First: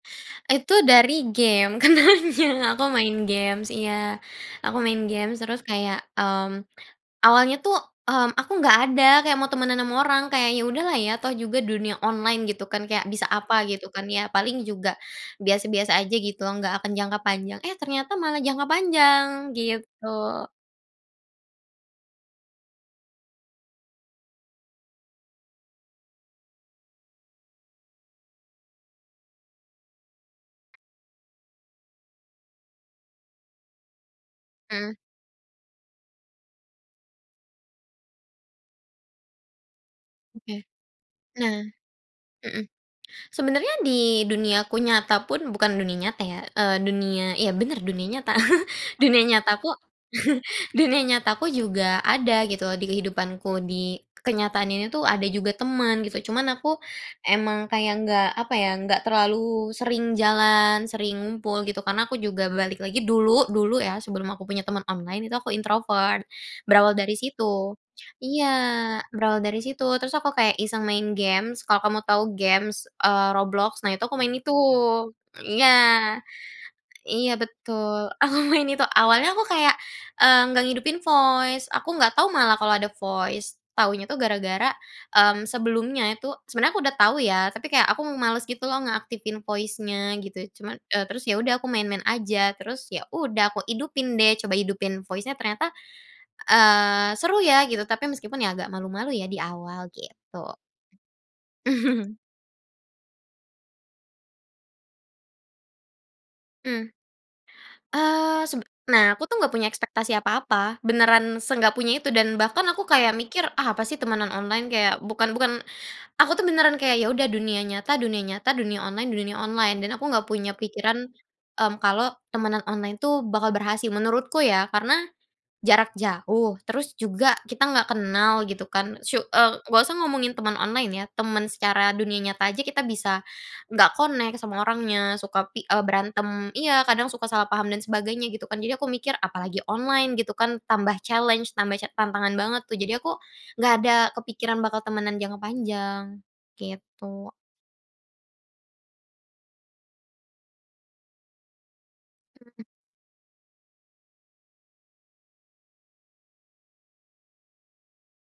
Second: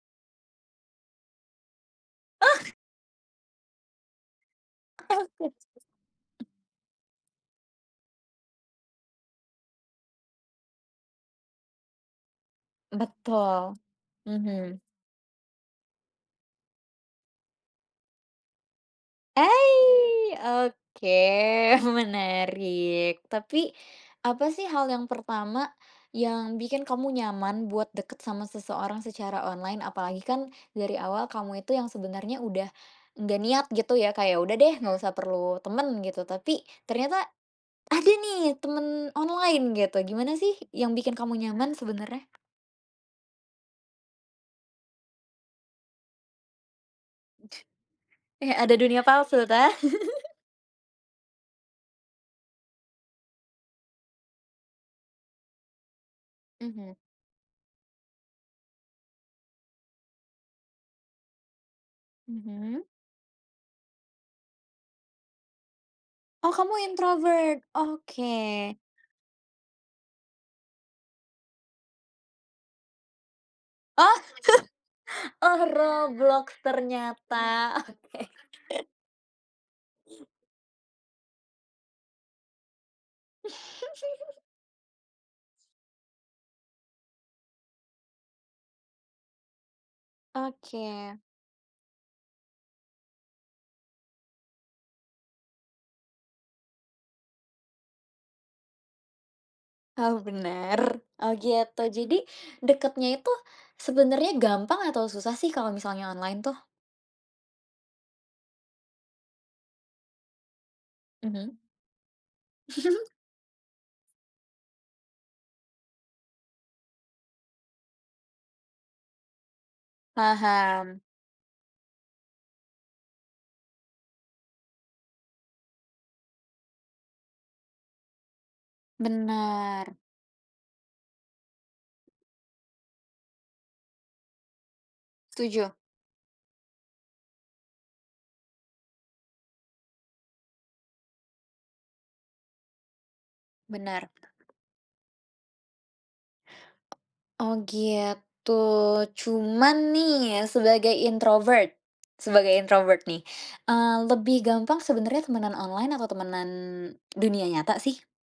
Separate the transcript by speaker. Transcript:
Speaker 1: Itu dari game
Speaker 2: Oh.
Speaker 1: kenalnya. Aku main games iya. Aku main games,
Speaker 2: Oke
Speaker 1: terus kayak mmm, awalnya tuh mmm, aku enggak ada kayak mau temenan sama orang. Kayaknya udah lah ya toh juga dunia online, gitu kan, kayak bisa apa
Speaker 2: Betul.
Speaker 1: gitu kan ya. Paling
Speaker 2: Mhm.
Speaker 1: juga, biasa-biasa aja gitu, enggak akan jangka panjang. Eh, ternyata malah jangka panjang, gitu.
Speaker 2: Aih, oke. Menarik. Tapi, apa sih hal yang pertama, yang bikin kamu nyaman buat deket sama seseorang secara online, apalagi kan dari awal kamu itu yang sebenarnya udah, enggak niat gitu ya kayak udah deh
Speaker 1: Hmm.
Speaker 2: enggak usah perlu temen, gitu. Tapi ternyata ada nih temen online gitu, gimana sih
Speaker 1: Oke.
Speaker 2: yang bikin kamu
Speaker 1: Nah.
Speaker 2: nyaman, sebenarnya?
Speaker 1: Hmm. Sebenarnya di duniaku nyata pun, bukan dunia nyata ya, eee, dunia, iya benar dunia nyata.
Speaker 2: Eh, ada dunia
Speaker 1: Dunia
Speaker 2: palsu
Speaker 1: nyata aku,
Speaker 2: tah?
Speaker 1: dunia nyata aku, juga ada gitu di kehidupanku, di kenyataan ini tuh ada juga teman gitu, cuman aku
Speaker 2: Mhm.
Speaker 1: emang kayak enggak apa ya, enggak terlalu sering jalan, sering ngumpul gitu. Karena aku juga balik
Speaker 2: Mhm.
Speaker 1: lagi dulu dulu ya sebelum aku punya teman online itu aku introvert.
Speaker 2: Oh kamu
Speaker 1: Berawal dari
Speaker 2: introvert?
Speaker 1: situ iya,
Speaker 2: Oke.
Speaker 1: berawal dari situ, terus aku kayak iseng main games. Kalau kamu tahu games, eee, Roblox. Nah, itu
Speaker 2: Oh.
Speaker 1: aku main itu
Speaker 2: Oh
Speaker 1: iya
Speaker 2: Roblox
Speaker 1: iya
Speaker 2: ternyata.
Speaker 1: betul. Aku
Speaker 2: Oke.
Speaker 1: main itu. Awalnya aku kayak eee, enggak ngidupin voice, aku enggak tahu malah kalau ada voice. Tahunya tuh gara-gara, mmm, sebelumnya itu, sebenarnya aku udah tahu ya, tapi kayak aku males gitu loh ngeaktifin voice-nya gitu. Cuman, eee,
Speaker 2: Oke.
Speaker 1: terus ya udah aku main-main aja. Terus, ya udah aku idupin deh. Coba hidupin voice-nya ternyata, eee, seru ya gitu. Tapi meskipun ya agak malu-malu ya di awal,
Speaker 2: Oh
Speaker 1: gitu.
Speaker 2: bener. Oh gitu. Jadi deketnya itu, sebenernya gampang atau susah sih kalau misalnya online tuh?
Speaker 1: Mhm. Eee, seb nah, aku tuh enggak punya ekspektasi apa-apa. Beneran
Speaker 2: Mhm.
Speaker 1: se-enggak punya itu dan bahkan aku kayak mikir apa "ah, apa sih temanan online." Kayak bukan bukan, aku tuh beneran kayak, ya udah dunia nyata, dunia nyata, dunia online, dunia online. Dan aku enggak punya
Speaker 2: Paham.
Speaker 1: pikiran mmm, kalau temanan online tuh bakal berhasil. Menurutku ya. Karena jarak jauh, terus juga kita enggak kenal gitu kan. Su eee, enggak usah
Speaker 2: Bener.
Speaker 1: ngomongin temen online ya, temen secara dunia nyata aja, kita bisa enggak connect sama orangnya, suka i
Speaker 2: Setuju.
Speaker 1: eee, berantem iya, kadang suka salah paham dan sebagainya gitu kan. Jadi, aku mikir "apalagi online gitu kan?". Tambah challenge, tambah ca tantangan banget tuh, jadi aku enggak ada
Speaker 2: Benar.
Speaker 1: kepikiran bakal temenan jangka panjang. Gitu.
Speaker 2: Oh gitu. Cuman nih ya, sebagai introvert sebagai
Speaker 1: Mhm.
Speaker 2: introvert nih. Eee, lebih gampang sebenernya temenan online atau temenan dunia nyata sih?